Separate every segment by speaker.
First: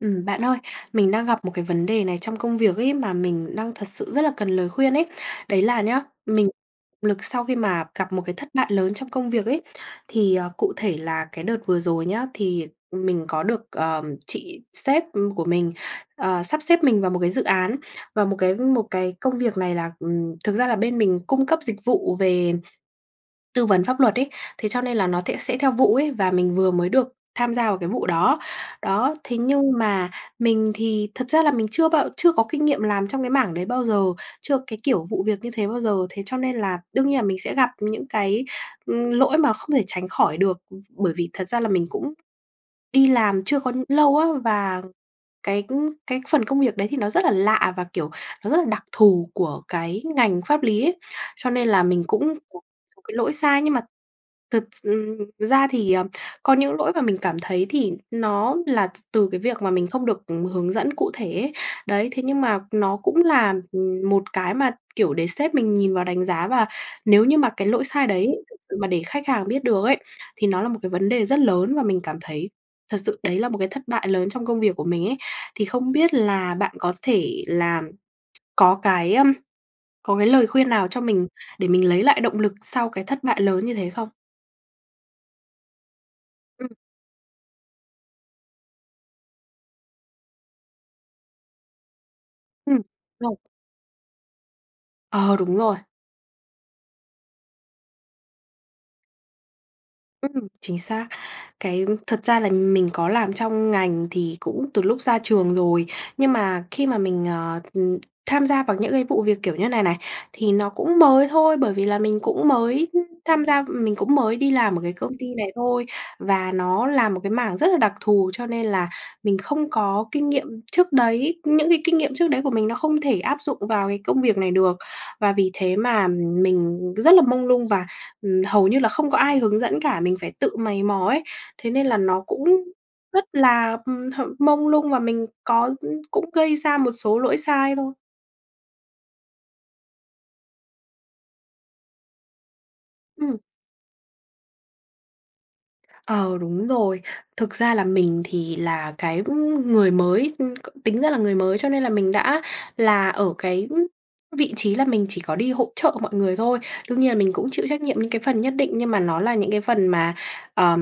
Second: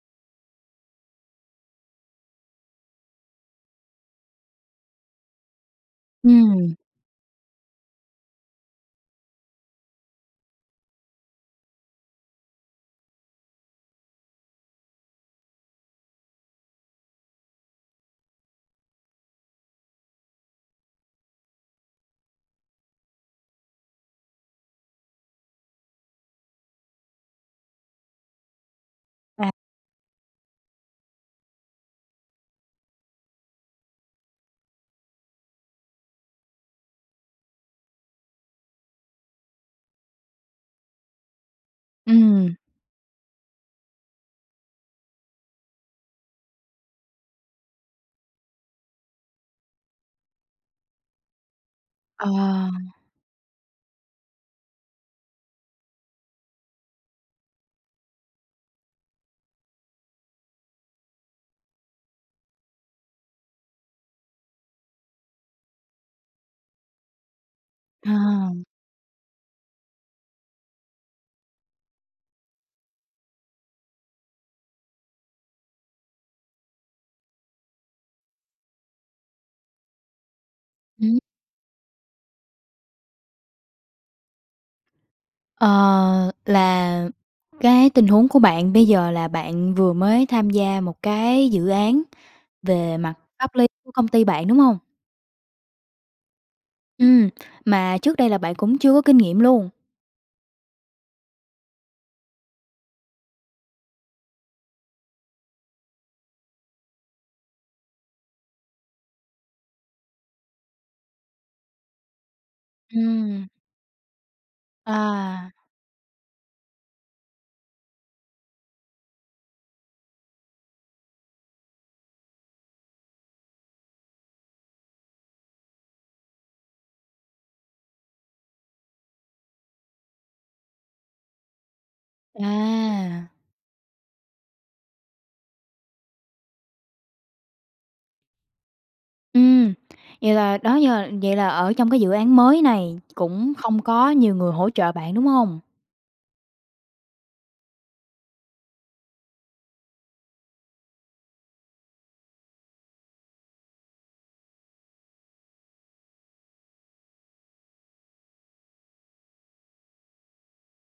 Speaker 1: Ừm, bạn ơi, mình đang gặp một cái vấn đề này trong công việc ấy, mà mình đang thật sự rất là cần lời khuyên ấy. Đấy là nhá, mình
Speaker 2: Ừm.
Speaker 1: lực sau khi mà gặp một cái thất bại lớn trong công việc ấy. Thì, ờ, cụ thể là cái đợt vừa rồi nhá, thì, ừm, mình có được, ờ, chị sếp, ừm, của mình, ờ, sắp xếp mình vào một cái dự án. Và một cái một cái công việc này là ừm, thực ra là bên mình cung cấp dịch vụ về tư vấn pháp luật ấy. Thế cho nên là nó thẽ sẽ theo vụ ấy và mình vừa mới được tham gia vào cái vụ đó. Đó, thế
Speaker 2: À.
Speaker 1: nhưng mà mình thì thật ra là mình chưa bao chưa có kinh nghiệm làm trong cái mảng đấy bao giờ, chưa cái kiểu vụ việc như thế bao giờ. Thế cho nên là đương nhiên là mình sẽ gặp những cái, ừm, lỗi mà không thể tránh khỏi được. Bởi vì thật ra là mình cũng
Speaker 2: Ừm.
Speaker 1: đi làm chưa có lâu á, và cái, ư, cái phần công việc đấy thì nó rất là lạ, và, kiểu, nó rất là đặc thù của cái ngành pháp lý ấy. Cho nên là mình
Speaker 2: Ờ.
Speaker 1: cũng cái lỗi sai. Nhưng mà thực s ừm, ra thì, ờ, có những lỗi mà mình cảm thấy thì nó là t từ cái việc mà mình không được hướng dẫn cụ thể ấy. Đấy, thế nhưng mà nó cũng là, ừm, một cái mà, kiểu, để sếp mình nhìn vào đánh giá và nếu như mà cái lỗi sai đấy thật
Speaker 2: À.
Speaker 1: sự mà để khách hàng biết được ấy, thì nó là một cái vấn đề rất lớn và mình cảm thấy thật sự đấy là một cái thất bại lớn trong công việc của mình ấy. Thì không biết là bạn có thể làm có cái, ờm có cái lời khuyên nào cho
Speaker 2: Ừm.
Speaker 1: mình để mình lấy lại động lực sau cái thất bại lớn như thế không?
Speaker 2: Ờ,
Speaker 1: Ừm.
Speaker 2: là cái tình huống của bạn bây giờ là bạn vừa mới tham gia một cái dự án
Speaker 1: Ừm,
Speaker 2: về mặt
Speaker 1: rồi.
Speaker 2: pháp lý của công ty bạn, đúng hông?
Speaker 1: Ờ, đúng rồi.
Speaker 2: Ừm, mà trước đây là bạn cũng chưa có kinh nghiệm luôn.
Speaker 1: Ừm, chính xác. Cái thật ra là mình có làm trong ngành thì cũng từ lúc ra trường rồi. Nhưng mà khi mà mình, ờ, ừm, tham gia vào những cái vụ việc kiểu như này này thì nó cũng mới thôi. Bởi vì là mình cũng mới tham
Speaker 2: Ừm.
Speaker 1: gia mình cũng mới đi làm ở cái công ty này
Speaker 2: À.
Speaker 1: thôi và nó làm một cái mảng rất là đặc thù, cho nên là mình không có kinh nghiệm trước đấy. Những cái kinh nghiệm trước đấy của mình nó không thể áp dụng vào cái công việc này được. Và vì thế mà mình rất là mông lung, và, ừm, hầu như là không có ai hướng dẫn cả, mình phải tự mày mò ấy thế nên là nó cũng rất
Speaker 2: À.
Speaker 1: là, ừm, h mông lung và mình có cũng gây ra một số lỗi sai thôi.
Speaker 2: Ừm, vậy là đó giờ vậy là ở trong cái dự án mới này
Speaker 1: Ừm.
Speaker 2: cũng không có nhiều người hỗ trợ bạn, đúng hông?
Speaker 1: Ờ, đúng rồi. Thực ra là mình thì là cái, ừm, người mới ừm, tính ra là người mới, cho nên là mình đã là ở cái vị trí là mình chỉ có đi hỗ trợ mọi người thôi. Đương nhiên là mình cũng chịu trách nhiệm những cái phần nhất định nhưng mà nó là những cái phần mà, ờ,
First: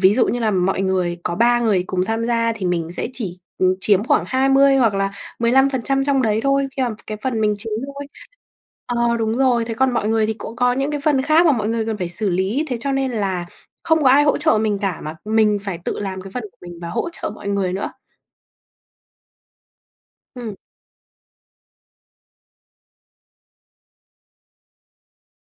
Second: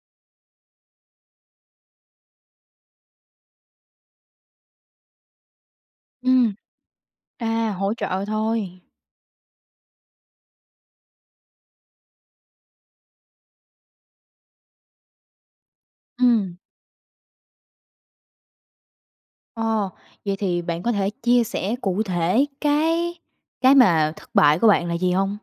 Speaker 1: ví dụ như là mọi người có 3 người cùng tham gia thì mình sẽ chỉ, ừm, chiếm khoảng 20 hoặc là 15% trong đấy
Speaker 2: Ừm.
Speaker 1: thôi khi mà cái phần mình chiếm
Speaker 2: À, hỗ
Speaker 1: thôi.
Speaker 2: trợ thôi.
Speaker 1: Ờ, đúng rồi. Thế còn mọi người thì cũng có những cái phần khác mà mọi người cần phải xử lý thế cho nên là không có ai hỗ trợ mình cả, mà mình phải tự làm cái phần của
Speaker 2: Ừm.
Speaker 1: mình và hỗ trợ mọi người nữa.
Speaker 2: Ồ, vậy
Speaker 1: Ừm.
Speaker 2: thì bạn có thể chia sẻ cụ thể cái cái mà thất bại của bạn là gì hông?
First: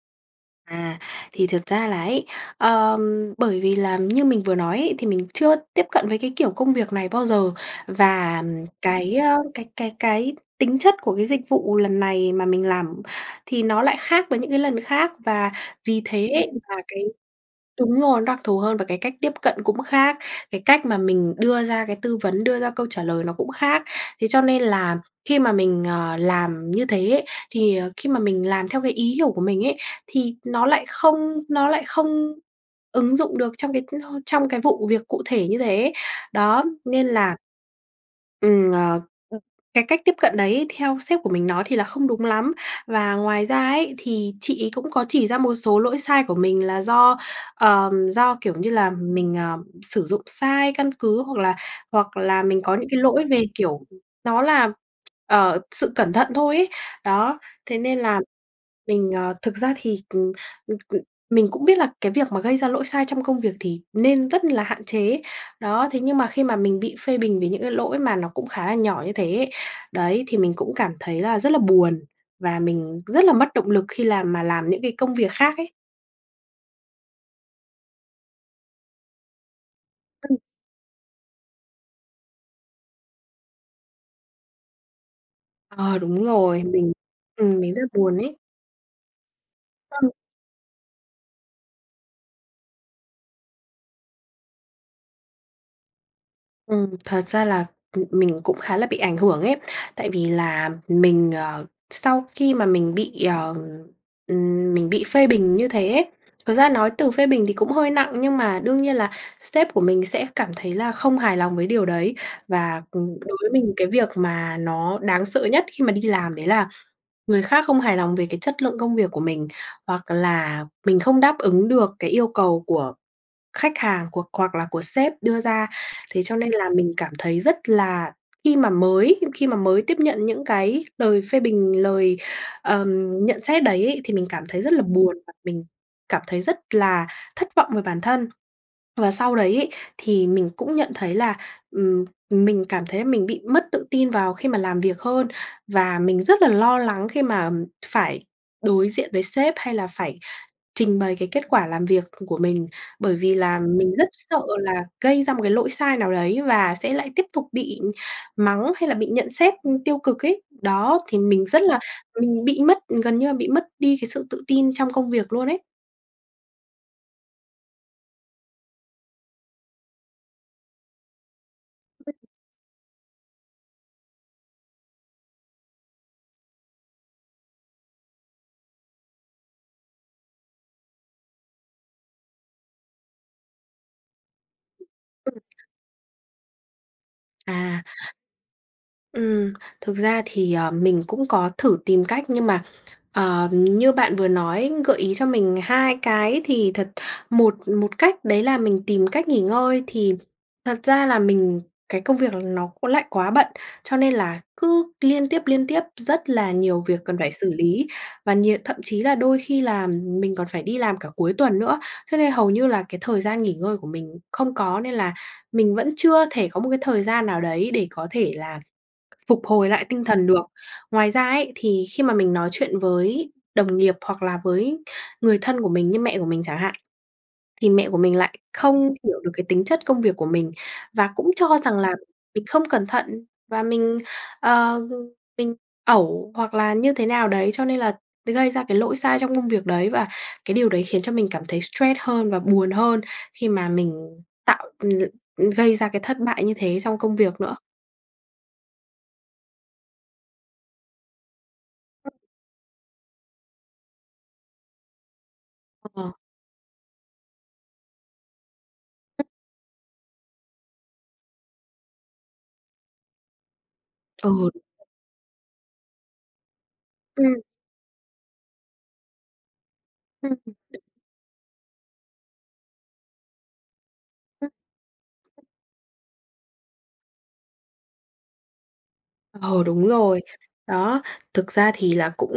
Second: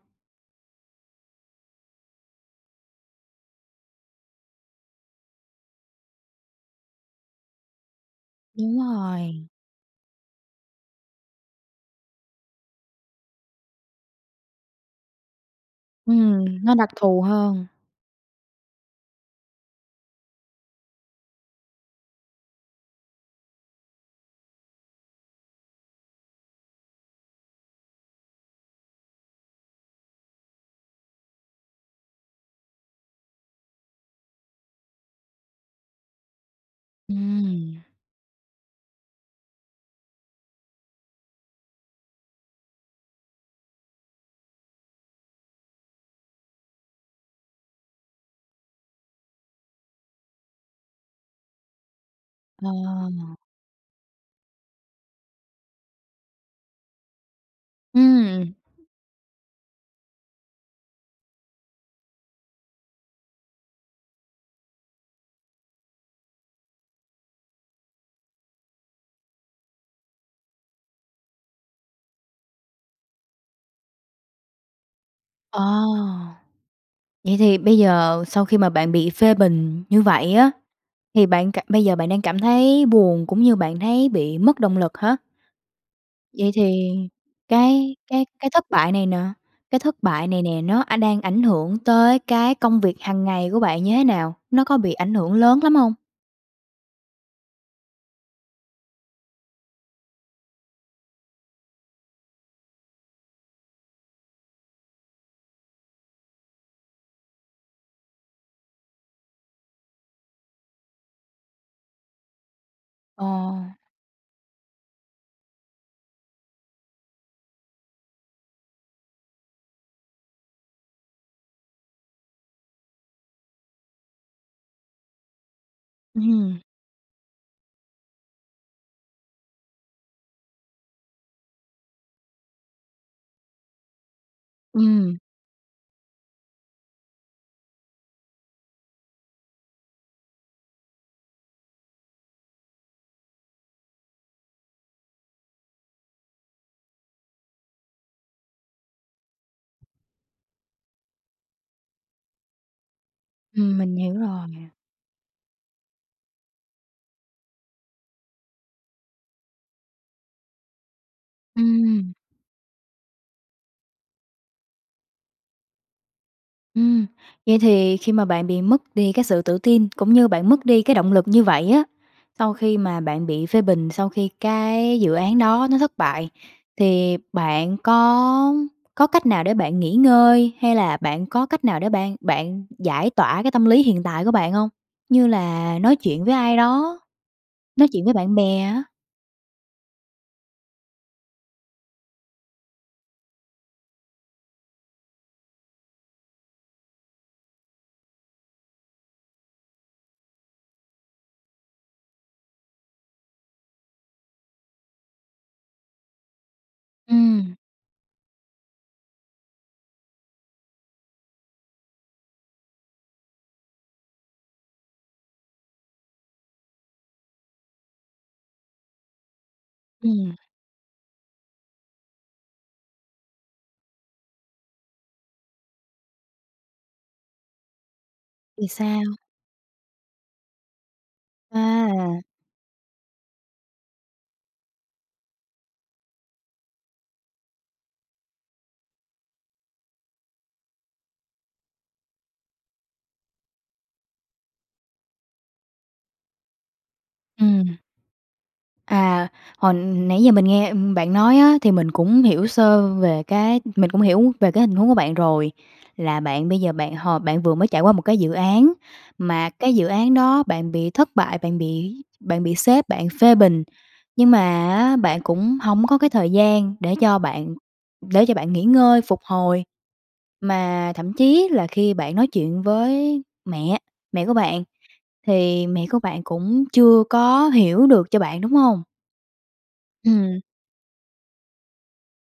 Speaker 1: À, thì thực ra là ấy, ờ, bởi vì là như mình vừa nói ấy, thì mình chưa tiếp cận với cái kiểu công việc này bao giờ và, ờm,
Speaker 2: Đúng
Speaker 1: cái, ơ,
Speaker 2: rồi.
Speaker 1: cái cái cái tính chất của cái dịch vụ lần này mà mình làm thì nó lại khác với những cái lần khác và vì thế
Speaker 2: Ừm,
Speaker 1: là
Speaker 2: nó đặc
Speaker 1: cái
Speaker 2: thù hơn.
Speaker 1: đúng rồi, đặc thù hơn và cái cách tiếp cận cũng khác, cái cách mà mình đưa ra cái tư vấn, đưa ra câu trả lời nó cũng khác thế cho nên là khi mà mình, ờ, làm như thế ấy thì khi mà mình làm theo cái ý hiểu của mình ấy, thì nó lại không nó lại không ứng dụng được trong cái, ơ, trong cái vụ việc cụ thể như thế. Đó, nên là
Speaker 2: Ừm.
Speaker 1: Ừm, ờ, cái cách tiếp cận đấy theo sếp của mình nói thì là không đúng lắm và ngoài ra ấy thì chị ấy cũng có chỉ ra một số lỗi sai của mình, là do, ờm, do, kiểu như là, mình, à, sử dụng sai căn cứ hoặc là hoặc là mình có nhữn cái lỗi
Speaker 2: Ờ.
Speaker 1: về, kiểu, nó là, ờ, sự cẩn thận thôi ấy, đó, thế nên là
Speaker 2: Ừm.
Speaker 1: mình, ờ, thực ra thì, cần c c mình cũng biết là cái việc mà gây ra lỗi sai trong công việc thì nên rất là hạn chế, đó. Thế nhưng mà khi mà mình bị phê bình vì những cái lỗi mà nó cũng khá là nhỏ như thế ấy, đấy thì mình cũng cảm thấy là rất là buồn và mình rất là mất động lực khi làm mà làm những cái công việc khác
Speaker 2: Ờ.
Speaker 1: ấy.
Speaker 2: Vậy thì bây giờ sau khi mà bạn bị phê bình như vậy
Speaker 1: Ừm.
Speaker 2: á, thì bạn cảm bây giờ bạn đang cảm thấy buồn cũng như bạn thấy bị mất động lực hả?
Speaker 1: Ờ, đúng
Speaker 2: Vậy
Speaker 1: rồi, mình
Speaker 2: thì
Speaker 1: ừm, mình rất
Speaker 2: cái
Speaker 1: buồn
Speaker 2: cái
Speaker 1: ấy.
Speaker 2: cái thất bại này nè, cái thất
Speaker 1: Vâng.
Speaker 2: bại này nè nó, a, đang ảnh hưởng tới cái công việc hằng ngày của bạn như thế nào? Nó có bị ảnh hưởng lớn lắm hông?
Speaker 1: Ừm, thật ra là, ừm, mình cũng khá là bị ảnh hưởng ấy. Tại vì là mình, ờ, sau khi mà mình bị, ờ ừm, mình bị phê bình như thế ấy, thực ra nói từ phê bình thì cũng hơi nặng nhưng mà đương nhiên là sếp của mình sẽ cảm thấy là không hài lòng với điều đấy. Và, ừm, đối với
Speaker 2: Ờ.
Speaker 1: mình cái việc mà nó đáng sợ nhất khi mà đi làm đấy là người khác không hài lòng về cái chất lượng công việc của mình, hoặc là mình không đáp ứng được cái yêu cầu của khách hàng, của hoặc là của sếp đưa ra. Thế cho nên
Speaker 2: Ừm.
Speaker 1: là mình cảm thấy rất là khi mà mới khi mà mới tiếp nhận những cái lời phê bình, lời, ờm, nhận xét đấy ấy, thì mình cảm thấy rất là buồn
Speaker 2: Ừm.
Speaker 1: và mình cảm thấy rất là thất vọng về bản thân. Và sau đấy ấy, thì mình cũng nhận thấy là, ừm, mình cảm thấy là mình bị mất tự tin vào khi mà làm việc hơn. Và mình rất là lo lắng khi mà phải đối diện với sếp hay là phải trình bày cái kết quả làm việc của mình, bởi vì là
Speaker 2: Ừm,
Speaker 1: mình
Speaker 2: mình
Speaker 1: rất
Speaker 2: hiểu
Speaker 1: sợ
Speaker 2: rồi.
Speaker 1: là gây ra một cái lỗi sai nào đấy, và sẽ lại tiếp tục bị mắng hay là bị nhận xét, ư, tiêu cực ấy, đó. Thì mình rất là
Speaker 2: Ừm.
Speaker 1: mình bị mất ừ, gần như là bị mất đi cái sự tự tin trong công việc luôn ấy.
Speaker 2: Ừm, vậy thì khi mà bạn bị mất đi cái sự tự tin, cũng như bạn mất đi cái động lực như vậy á, sau khi mà bạn bị phê bình, sau khi cái dự án đó nó thất bại thì bạn có có cách nào để bạn nghỉ ngơi, hay là bạn có cách nào để bạn bạn giải tỏa cái tâm lý hiện tại của bạn hông? Như
Speaker 1: Ừm.
Speaker 2: là nói chuyện với ai đó,
Speaker 1: À
Speaker 2: nói chuyện với bạn bè á.
Speaker 1: ừm, thực ra thì, ờ, mình cũng có thử tìm cách, nhưng mà, ờm, như bạn vừa nói, gợi ý cho mình 2 cái thì thật, một một cách đấy là mình tìm cách nghỉ ngơi. Thì thật ra là mình cái công việc là nó cũng lại quá bận, cho nên là cứ liên tiếp, liên tiếp rất là nhiều việc cần phải xử
Speaker 2: Ừm.
Speaker 1: lý, và nhiều thậm chí là đôi khi làm mình còn phải đi làm cả cuối tuần nữa. Cho nên hầu như là cái thời gian nghỉ ngơi của mình không có nên là mình vẫn chưa thể có một cái thời gian nào đấy để có thể là phục hồi lại tinh thần
Speaker 2: Ừm.
Speaker 1: được. Ngoài ra ấy, thì khi mà mình nói chuyện với đồng nghiệp hoặc là với người thân của mình như mẹ của mình chẳng hạn thì mẹ của mình lại
Speaker 2: Vì
Speaker 1: không
Speaker 2: sao?
Speaker 1: hiểu được cái tính chất công việc của mình và cũng cho rằng là
Speaker 2: À.
Speaker 1: mình không cẩn thận và mình, ờ, ừm, mình ẩu, hoặc là như thế nào đấy, cho nên là mới gây ra cái lỗi sai trong công việc đấy, và cái điều đấy khiến cho mình cảm thấy stress hơn và buồn hơn khi mà mình tạo ừm, gây ra cái thất bại như thế trong công việc nữa.
Speaker 2: Ừm. À, hồi nãy giờ mình nghe, ừm, bạn nói á thì mình cũng hiểu sơ về cái mình cũng hiểu về cái hình huống của bạn rồi.
Speaker 1: Ờ.
Speaker 2: Là bạn bây giờ bạn h bạn vừa mới trải qua một cái dự án, mà cái dự án đó bạn bị thất bại, bạn bị bạn bị sếp bạn phê bình. Nhưng mà
Speaker 1: Ừ.
Speaker 2: á bạn cũng hổng có cái thời gian để cho
Speaker 1: Ừm.
Speaker 2: bạn để cho bạn nghỉ ngơi, phục hồi
Speaker 1: Ừm, ừm.
Speaker 2: mà thậm chí là khi bạn nói chuyện với mẹ, mẹ của bạn thì mẹ của bạn cũng chưa có hiểu được cho bạn, đúng hông?
Speaker 1: Ờ, đúng rồi.
Speaker 2: Ừm.
Speaker 1: Đó, thực ra thì là cũng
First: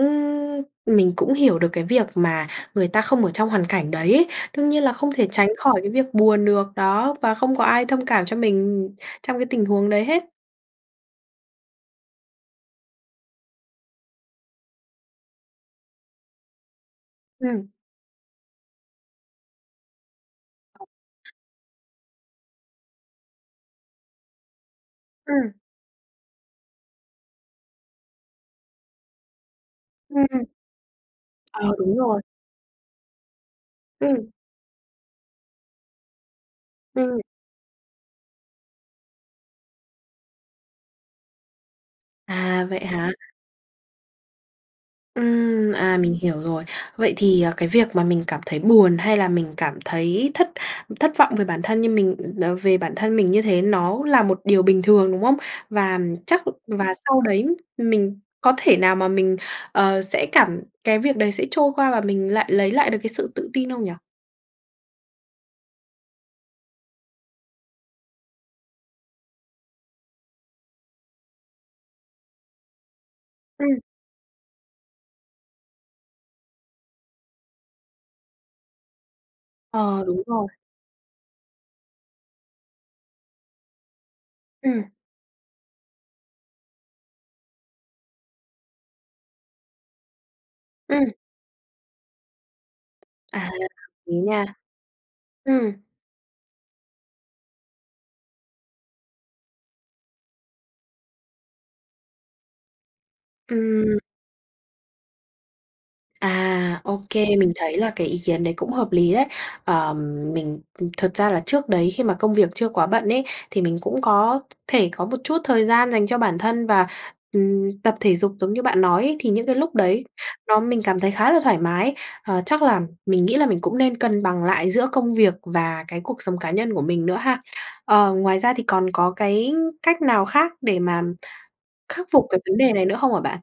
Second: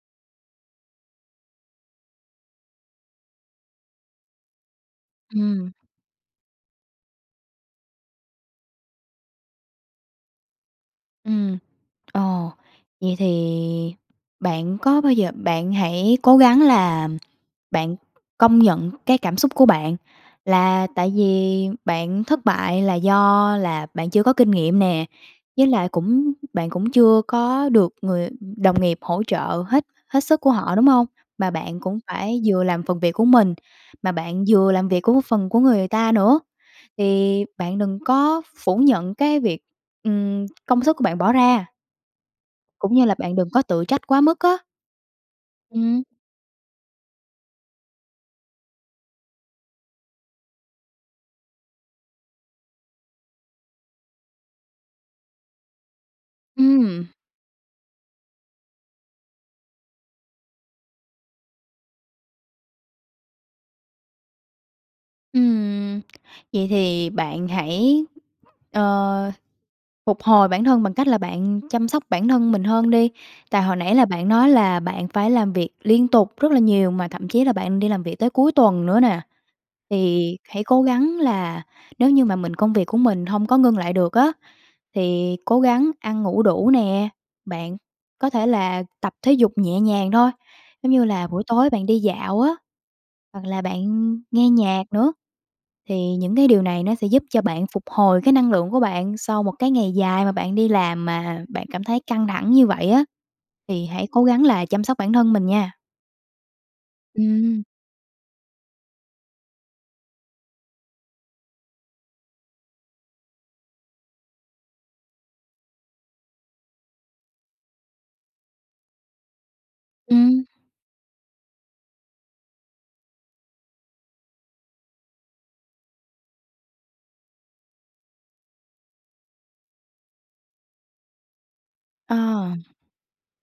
Speaker 1: mình cũng hiểu được cái việc mà người ta không ở trong hoàn cảnh đấy. Đương nhiên là không thể tránh
Speaker 2: Ừm.
Speaker 1: khỏi cái việc buồn được đó và không có ai thông cảm cho mình trong cái tình huống đấy hết.
Speaker 2: Ừm, ờ, vậy thì bạn có bao giờ bạn hãy cố gắng là
Speaker 1: Ừm.
Speaker 2: bạn công nhận cái cảm xúc của bạn. Là tại vì bạn thất bại là do là bạn chưa có kinh nghiệm nè.
Speaker 1: Ừm.
Speaker 2: Với lại cũng bạn cũng chưa có được người đồng nghiệp hỗ trợ hết hết
Speaker 1: Ừm.
Speaker 2: sức của họ, đúng hông? Mà
Speaker 1: Ờ,
Speaker 2: bạn
Speaker 1: đúng
Speaker 2: cũng
Speaker 1: rồi.
Speaker 2: phải vừa làm phần việc của mình, mà
Speaker 1: Ừm.
Speaker 2: bạn vừa làm việc của phần của người ta nữa,
Speaker 1: Ừm.
Speaker 2: thì bạn đừng có phủ nhận cái việc, ừm, công sức của bạn bỏ ra.
Speaker 1: À, vậy
Speaker 2: Cũng như
Speaker 1: hả?
Speaker 2: là bạn đừng có tự trách quá mức á.
Speaker 1: Ừm, à,
Speaker 2: Ừm.
Speaker 1: mình hiểu rồi. Vậy thì, à, cái việc mà mình cảm thấy buồn, hay là mình cảm thấy thất thất vọng về bản thân như mình về bản thân mình như thế, nó là một điều bình thường, đúng không? Và chắc và
Speaker 2: Ừm.
Speaker 1: sau đấy mình có thể nào mà mình, ờ, sẽ cảm cái việc đấy sẽ trôi qua, và mình lại lấy lại được cái sự tự tin không nhỉ?
Speaker 2: Ừm. Vậy thì bạn hãy, ờ phục hồi bản thân bằng cách là bạn chăm sóc bản thân mình hơn đi. Tại hồi
Speaker 1: Ừm.
Speaker 2: nãy là bạn nói là bạn phải làm việc liên tục rất là nhiều mà thậm chí là bạn đi làm việc tới cuối tuần nữa nè.
Speaker 1: Ờ, đúng
Speaker 2: Thì
Speaker 1: rồi.
Speaker 2: hãy cố gắng là nếu như mà mình công việc của mình hông có ngưng lại được á,
Speaker 1: Ừm.
Speaker 2: thì cố gắng ăn ngủ đủ nè, bạn có thể là tập thể dục nhẹ nhàng thôi, giống như
Speaker 1: Ừm.
Speaker 2: là buổi tối bạn đi dạo á,
Speaker 1: À,
Speaker 2: hoặc là bạn
Speaker 1: lý nha.
Speaker 2: nghe nhạc nữa,
Speaker 1: Ừm.
Speaker 2: thì những cái điều này nó sẽ giúp cho bạn phục hồi cái năng lượng của bạn sau một cái ngày dài mà bạn đi làm mà bạn cảm thấy căng thẳng như vậy á. Thì
Speaker 1: Ừm.
Speaker 2: hãy cố gắng là chăm sóc bản thân mình nha.
Speaker 1: À, ô kê, mình
Speaker 2: Ừm.
Speaker 1: thấy là cái ý kiến đấy cũng hợp lý đấy. Ờm, mình thực ra là trước đấy khi mà công việc chưa quá bận ấy thì mình cũng có thể có một chút thời gian dành cho bản thân và, ừm, tập thể dục giống như bạn nói ấy thì những cái lúc đấy
Speaker 2: Ừm.
Speaker 1: nó mình cảm thấy khá là thoải mái. Ờ, chắc là mình nghĩ là mình cũng nên cân bằng lại giữa công việc và cái cuộc sống cá nhân của mình nữa ha. Ờ, ngoài ra thì còn có cái cách nào khác để mà khắc
Speaker 2: Ờ.
Speaker 1: phục cái vấn đề này nữa không hả bạn?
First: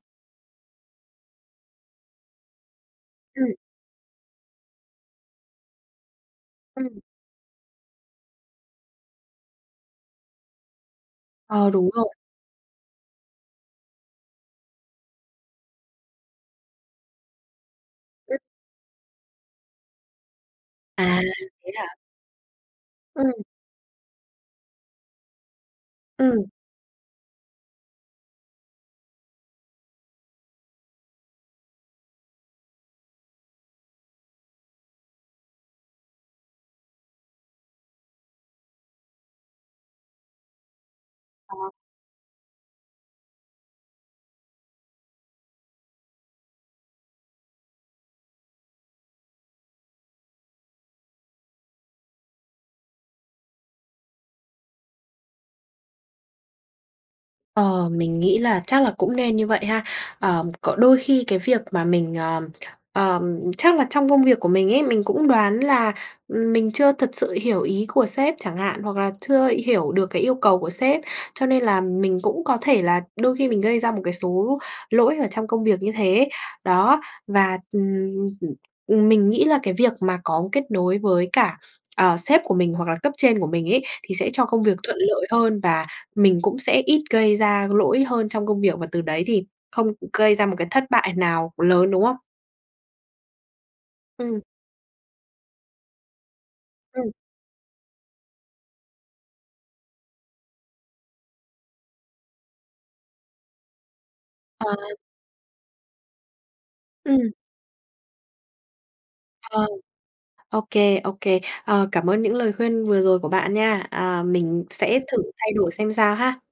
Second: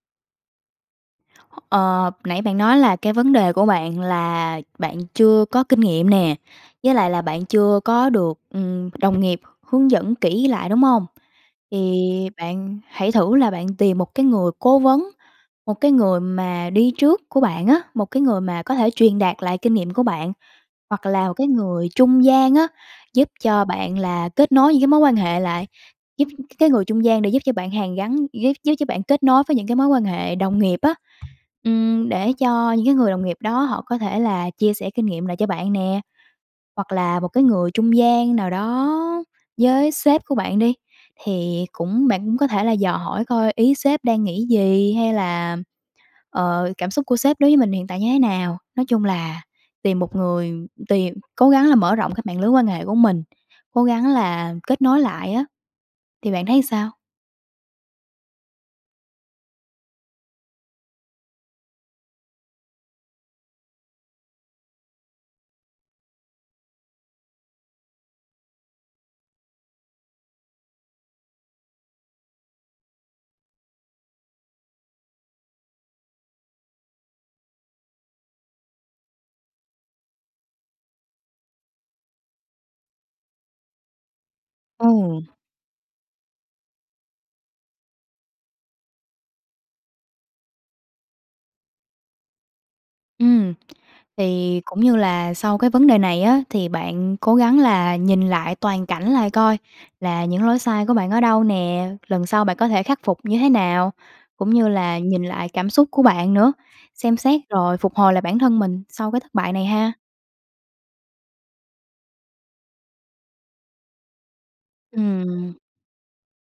Speaker 2: Ờ, nãy bạn nói là cái vấn
Speaker 1: Ừm.
Speaker 2: đề của bạn là bạn chưa có kinh nghiệm nè, với
Speaker 1: Ừm.
Speaker 2: lại là bạn chưa có được, ừm, đồng nghiệp hướng dẫn kỹ lại, đúng hông?
Speaker 1: Ờ, đúng rồi.
Speaker 2: Thì bạn hãy thử là bạn tìm một cái người cố vấn, một cái người mà đi trước của bạn á, một cái người mà có thể truyền đạt lại kinh nghiệm của bạn. Hoặc
Speaker 1: À,
Speaker 2: là một cái
Speaker 1: thế
Speaker 2: người
Speaker 1: hả?
Speaker 2: trung gian á, giúp
Speaker 1: Ừm.
Speaker 2: cho bạn là kết nối những cái mối quan hệ lại, giúp
Speaker 1: Ừm.
Speaker 2: cái người trung gian để giúp cho bạn hàn gắn, giúp giúp cho bạn kết nối với những cái mối quan hệ đồng nghiệp á. Ừm, để cho những cái người đồng nghiệp đó họ có thể là chia sẻ kinh nghiệm lại cho bạn nè. Hoặc là một cái người trung gian nào đó với sếp của bạn đi, thì
Speaker 1: Ờ.
Speaker 2: cũng bạn cũng có thể là dò hỏi coi ý sếp đang nghĩ gì hay là, ờ, cảm xúc của sếp đối với mình hiện tại như thế nào. Nói chung là tìm một người tìm cố gắng là mở rộng cái mạng lưới quan hệ của mình, cố gắng là kết nối lại á, thì bạn thấy sao?
Speaker 1: Ờ, mình nghĩ là chắc là cũng nên như vậy ha. Ờ, có đôi khi cái việc mà mình ờm, ờm, chắc là trong công việc của mình ấy, mình cũng đoán là, ừm, mình chưa thật sự hiểu ý của sếp chẳng hạn, hoặc là chưa hiểu được cái yêu cầu của sếp. Cho nên là mình cũng có thể là đôi khi mình gây ra một cái số lỗi ở trong công việc như thế ấy, đó. Và, ừm, ừm, ừm, mình nghĩ là cái việc mà có kết nối với cả, ờ, sếp của mình hoặc là cấp trên của mình ấy, thì sẽ cho công việc thuận
Speaker 2: Ừm.
Speaker 1: lợi hơn. Và mình cũng sẽ ít gây ra lỗi hơn trong công việc, và từ đấy thì không gây ra một cái thất bại nào lớn, đúng không?
Speaker 2: Ừm.
Speaker 1: Ừm.
Speaker 2: Thì cũng như là sau cái vấn đề này á, thì
Speaker 1: Ừm.
Speaker 2: bạn cố gắng là nhìn lại toàn cảnh lại coi là những lỗi sai của bạn ở đâu nè, lần sau bạn có thể khắc phục như thế nào. Cũng như
Speaker 1: Ờ.
Speaker 2: là nhìn lại cảm xúc của bạn nữa, xem
Speaker 1: Ừm.
Speaker 2: xét rồi phục hồi lại bản thân mình sau cái thất bại
Speaker 1: Ờ.
Speaker 2: này ha.
Speaker 1: Ô kê, ô kê. Ờ, cảm ơn những lời khuyên vừa rồi của bạn nha. À, mình sẽ thử thay
Speaker 2: Ừm.
Speaker 1: đổi xem sao ha.